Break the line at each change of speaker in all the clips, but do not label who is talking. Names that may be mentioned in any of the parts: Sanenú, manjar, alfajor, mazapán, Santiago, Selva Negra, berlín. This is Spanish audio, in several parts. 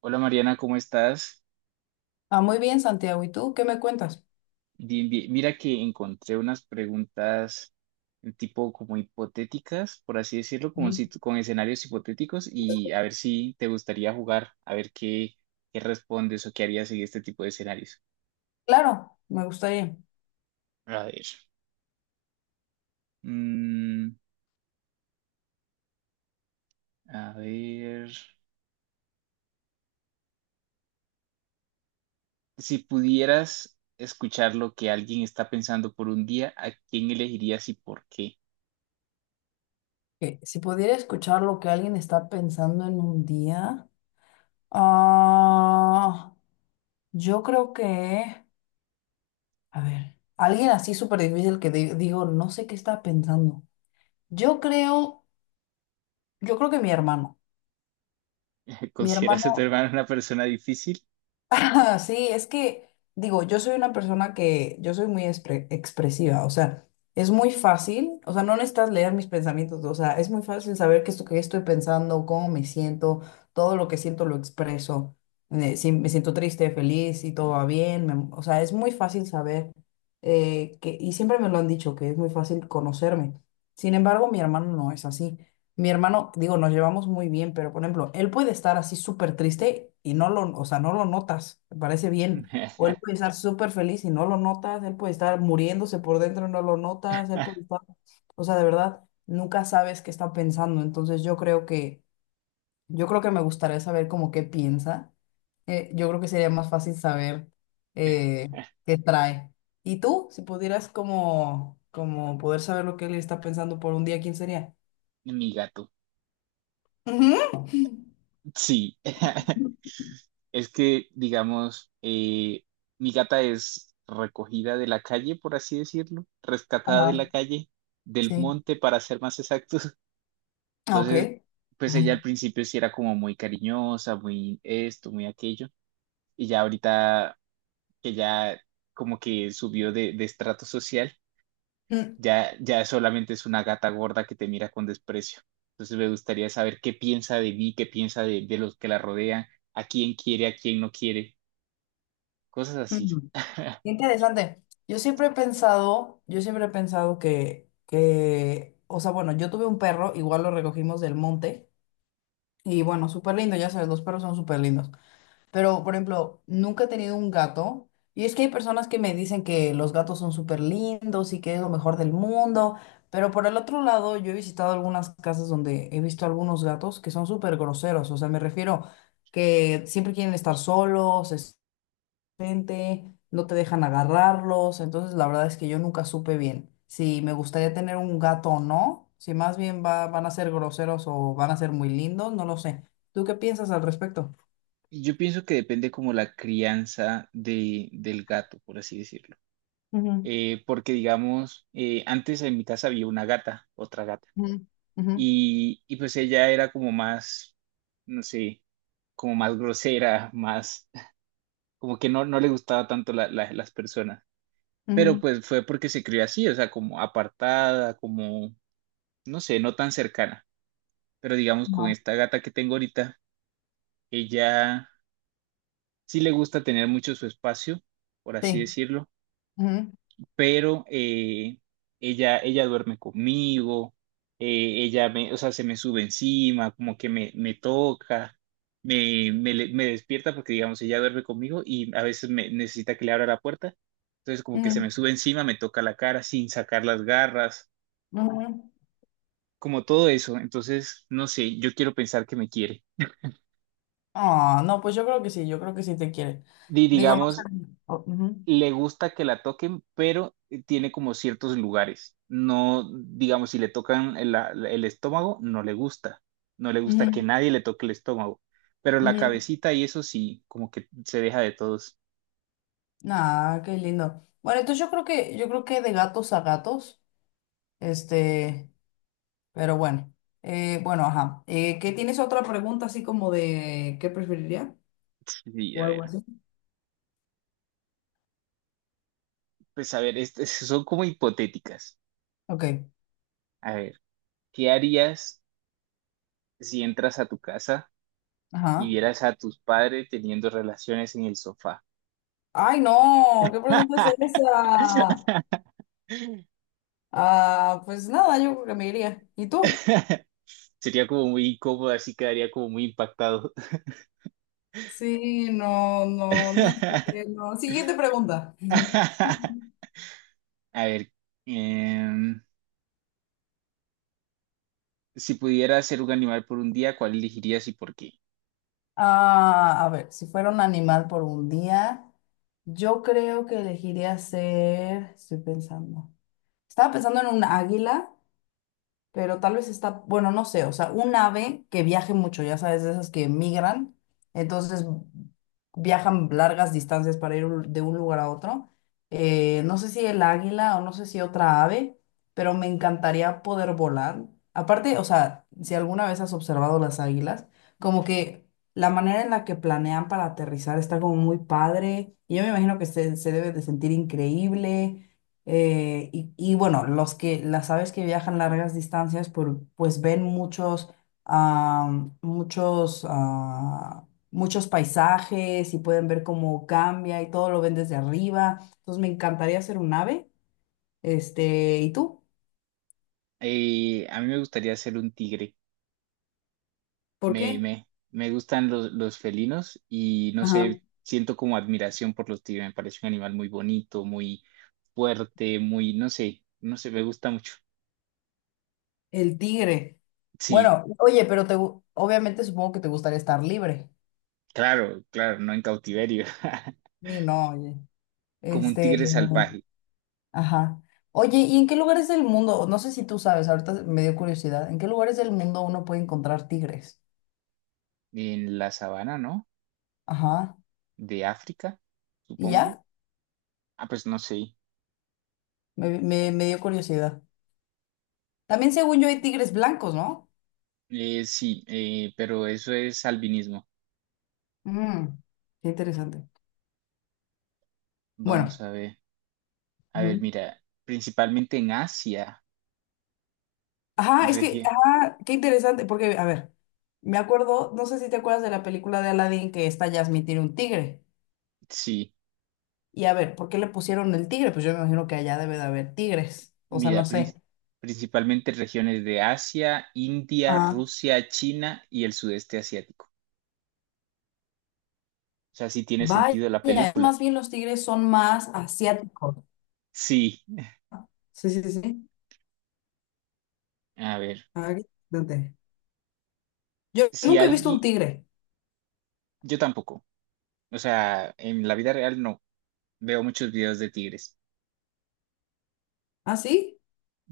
Hola Mariana, ¿cómo estás?
Muy bien, Santiago. ¿Y tú qué me cuentas?
Bien, bien. Mira que encontré unas preguntas tipo como hipotéticas, por así decirlo, como
Sí.
si, con escenarios hipotéticos y a ver si te gustaría jugar, a ver qué, qué respondes o qué harías en este tipo de escenarios.
Claro, me gustaría
A ver. mm, a ver. Si pudieras escuchar lo que alguien está pensando por un día, ¿a quién elegirías y por qué?
que si pudiera escuchar lo que alguien está pensando en un día, ah, yo creo que, a ver, alguien así súper difícil que digo, no sé qué está pensando. Yo creo, yo creo que mi hermano, mi
¿Consideras a tu
hermano.
hermano una persona difícil?
Sí, es que, digo, yo soy una persona que, yo soy muy expresiva, o sea, es muy fácil, o sea, no necesitas leer mis pensamientos, o sea, es muy fácil saber qué es lo que estoy pensando, cómo me siento, todo lo que siento lo expreso, si me siento triste, feliz, si todo va bien, o sea, es muy fácil saber, y siempre me lo han dicho, que es muy fácil conocerme. Sin embargo, mi hermano no es así. Mi hermano, digo, nos llevamos muy bien, pero por ejemplo, él puede estar así súper triste y o sea, no lo notas, me parece bien. O él puede estar súper feliz y no lo notas, él puede estar muriéndose por dentro y no lo notas, o sea, de verdad, nunca sabes qué está pensando. Yo creo que me gustaría saber como qué piensa. Yo creo que sería más fácil saber eh, qué trae. ¿Y tú, si pudieras como, como poder saber lo que él está pensando por un día, quién sería?
Mi gato.
Ujú.
Sí, es que, digamos, mi gata es recogida de la calle, por así decirlo, rescatada de
Ajá.
la calle, del
Sí.
monte, para ser más exactos.
Ah, ok.
Entonces, pues
Ujú.
ella al principio sí era como muy cariñosa, muy esto, muy aquello, y ya ahorita que ya como que subió de estrato social,
Mm,
ya, ya solamente es una gata gorda que te mira con desprecio. Entonces me gustaría saber qué piensa de mí, qué piensa de los que la rodean, a quién quiere, a quién no quiere, cosas
mm.
así.
Interesante. Yo siempre he pensado o sea, bueno, yo tuve un perro, igual lo recogimos del monte, y bueno, súper lindo, ya sabes, los perros son súper lindos. Pero, por ejemplo, nunca he tenido un gato. Y es que hay personas que me dicen que los gatos son súper lindos y que es lo mejor del mundo. Pero por el otro lado, yo he visitado algunas casas donde he visto algunos gatos que son súper groseros. O sea, me refiero que siempre quieren estar solos, es gente, no te dejan agarrarlos. Entonces, la verdad es que yo nunca supe bien si me gustaría tener un gato o no. Si más bien van a ser groseros o van a ser muy lindos, no lo sé. ¿Tú qué piensas al respecto?
Yo pienso que depende como la crianza de, del gato, por así decirlo.
Ujú.
Porque digamos, antes en mi casa había una gata, otra gata,
Ujú, ujú,
y pues ella era como más, no sé, como más grosera, más, como que no, no le gustaba tanto las personas. Pero
ujú.
pues fue porque se crió así, o sea, como apartada, como, no sé, no tan cercana. Pero digamos, con
No,
esta gata que tengo ahorita, ella sí le gusta tener mucho su espacio, por así
Sí.
decirlo,
ujú,
pero ella duerme conmigo, ella me, o sea, se me sube encima, como que me toca, me despierta porque, digamos, ella duerme conmigo y a veces me necesita que le abra la puerta. Entonces, como que se me
ujú,
sube encima, me toca la cara sin sacar las garras,
ujú.
como todo eso. Entonces, no sé, yo quiero pensar que me quiere.
Ah, no, pues yo creo que sí, yo creo que sí te quiere.
Y
Digo, no sé.
digamos,
Ujú,
le gusta que la toquen, pero tiene como ciertos lugares. No, digamos, si le tocan el estómago, no le gusta. No le gusta que
ujú,
nadie le toque el estómago. Pero la
ujú.
cabecita y eso sí, como que se deja de todos.
Nah, qué lindo. Bueno, yo creo que de gatos a gatos, este, pero bueno. Bueno, ajá. ¿Qué tienes otra pregunta así como de qué preferiría?
Sí, a
O
ver.
algo así.
Pues a ver, estas son como hipotéticas.
Ok,
A ver, ¿qué harías si entras a tu casa y
ajá.
vieras a tus padres teniendo relaciones en el sofá?
Ay, no, ¿qué pregunta es esa? Ah, pues nada, yo creo que me iría. ¿Y tú?
Sería como muy incómodo, así quedaría como muy impactado.
Sí, no sé, no. Siguiente pregunta.
A ver, em, si pudiera ser un animal por un día, ¿cuál elegirías y por qué?
Ah, a ver, si fuera un animal por un día, yo creo que estoy pensando, estaba pensando en un águila, pero tal vez está, bueno, no sé, o sea, un ave que viaje mucho, ya sabes, de esas que migran, entonces viajan largas distancias para ir de un lugar a otro. No sé si el águila o no sé si otra ave, pero me encantaría poder volar. Aparte, o sea, si alguna vez has observado las águilas, como que la manera en la que planean para aterrizar está como muy padre, y yo me imagino que se debe de sentir increíble. Y bueno, las aves que viajan largas distancias, pues ven muchos, muchos paisajes y pueden ver cómo cambia y todo lo ven desde arriba. Entonces me encantaría ser un ave. Este, ¿y tú?
A mí me gustaría ser un tigre.
¿Por qué?
Me gustan los felinos y no
Ajá,
sé, siento como admiración por los tigres. Me parece un animal muy bonito, muy fuerte, muy, no sé, no sé, me gusta mucho.
el tigre.
Sí,
Bueno, oye, obviamente supongo que te gustaría estar libre.
claro, claro, no en cautiverio.
Sí, no, oye.
Como un
Este,
tigre salvaje
Ajá. Oye, ¿y en qué lugares del mundo? No sé si tú sabes, ahorita me dio curiosidad. ¿En qué lugares del mundo uno puede encontrar tigres?
en la sabana, ¿no?
Ajá.
De África,
¿Y
supongo.
ya?
Ah, pues no sé.
Me dio curiosidad. También según yo hay tigres blancos, ¿no?
Sí, pero eso es albinismo.
Mm, qué interesante.
Vamos
Bueno.
a ver. A ver,
Ujú.
mira, principalmente en Asia, en
Ajá, es que,
región.
ajá, qué interesante, porque, a ver, me acuerdo, no sé si te acuerdas de la película de Aladdin que esta Jasmine tiene un tigre.
Sí,
Y a ver, ¿por qué le pusieron el tigre? Pues yo me imagino que allá debe de haber tigres. O sea, no
mira,
sé.
principalmente regiones de Asia, India, Rusia, China y el sudeste asiático. O sea, sí tiene
Vaya,
sentido la película.
más bien los tigres son más asiáticos.
Sí,
Sí, sí, sí.
a ver,
Ah, qué interesante. Yo
si
nunca he visto
alguien,
un tigre.
yo tampoco. O sea, en la vida real no. Veo muchos videos de tigres.
¿Ah, sí?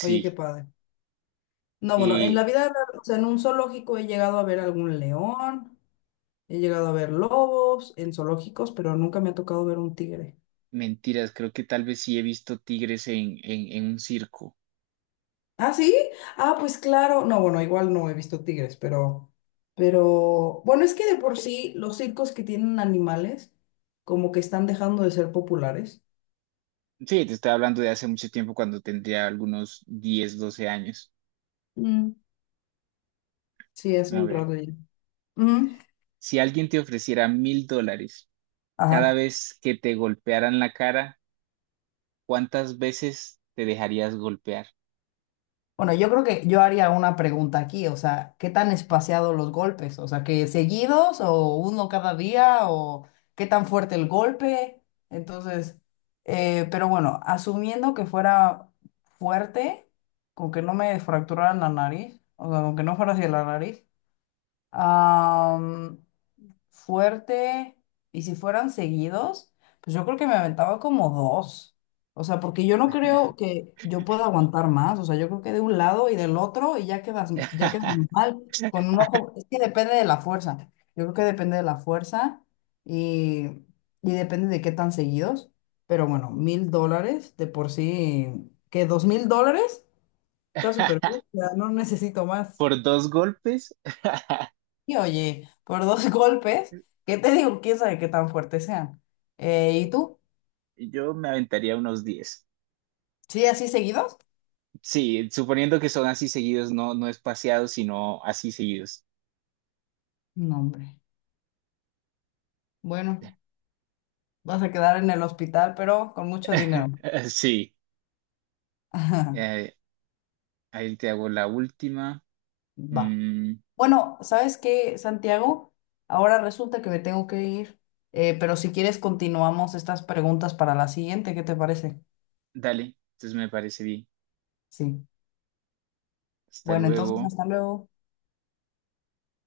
Oye, qué
Sí,
padre. No, bueno,
eh,
o sea, en un zoológico he llegado a ver algún león, he llegado a ver lobos en zoológicos, pero nunca me ha tocado ver un tigre.
mentiras, creo que tal vez sí he visto tigres en, en un circo.
¿Ah, sí? Ah, pues claro. No, bueno, igual no he visto tigres, pero, bueno, es que de por sí los circos que tienen animales como que están dejando de ser populares.
Sí, te estoy hablando de hace mucho tiempo cuando tendría algunos 10, 12 años.
Mm. Sí, es
A
un
ver,
rato ya. Ujú.
si alguien te ofreciera $1.000 cada
Ajá.
vez que te golpearan la cara, ¿cuántas veces te dejarías golpear?
Bueno, yo creo que yo haría una pregunta aquí, o sea, ¿qué tan espaciados los golpes? O sea, ¿que seguidos o uno cada día o qué tan fuerte el golpe? Entonces, pero bueno, asumiendo que fuera fuerte, con que no me fracturara la nariz, o sea, con que no fuera hacia la nariz, fuerte y si fueran seguidos, pues yo creo que me aventaba como dos. O sea, porque yo no creo que yo pueda aguantar más. O sea, yo creo que de un lado y del otro y ya quedas mal con un ojo. Es que depende de la fuerza. Yo creo que depende de la fuerza y, y depende de qué tan seguidos. Pero bueno, $1,000 de por sí, que $2,000 está súper bien. O sea, no necesito más.
¿Por 2 golpes?
Y oye, por dos golpes, ¿qué te digo? ¿Quién sabe qué tan fuertes sean? ¿Y tú?
Yo me aventaría unos 10.
¿Sí, así seguidos?
Sí, suponiendo que son así seguidos, no, no espaciados, sino así seguidos.
No, hombre. Bueno, vas a quedar en el hospital, pero con mucho dinero.
Sí,
Ajá,
eh, ahí te hago la última.
Va.
Mm,
Bueno, ¿sabes qué, Santiago? Ahora resulta que me tengo que ir, pero si quieres continuamos estas preguntas para la siguiente, ¿qué te parece?
dale, entonces me parece bien.
Sí.
Hasta
Bueno, entonces
luego.
hasta luego.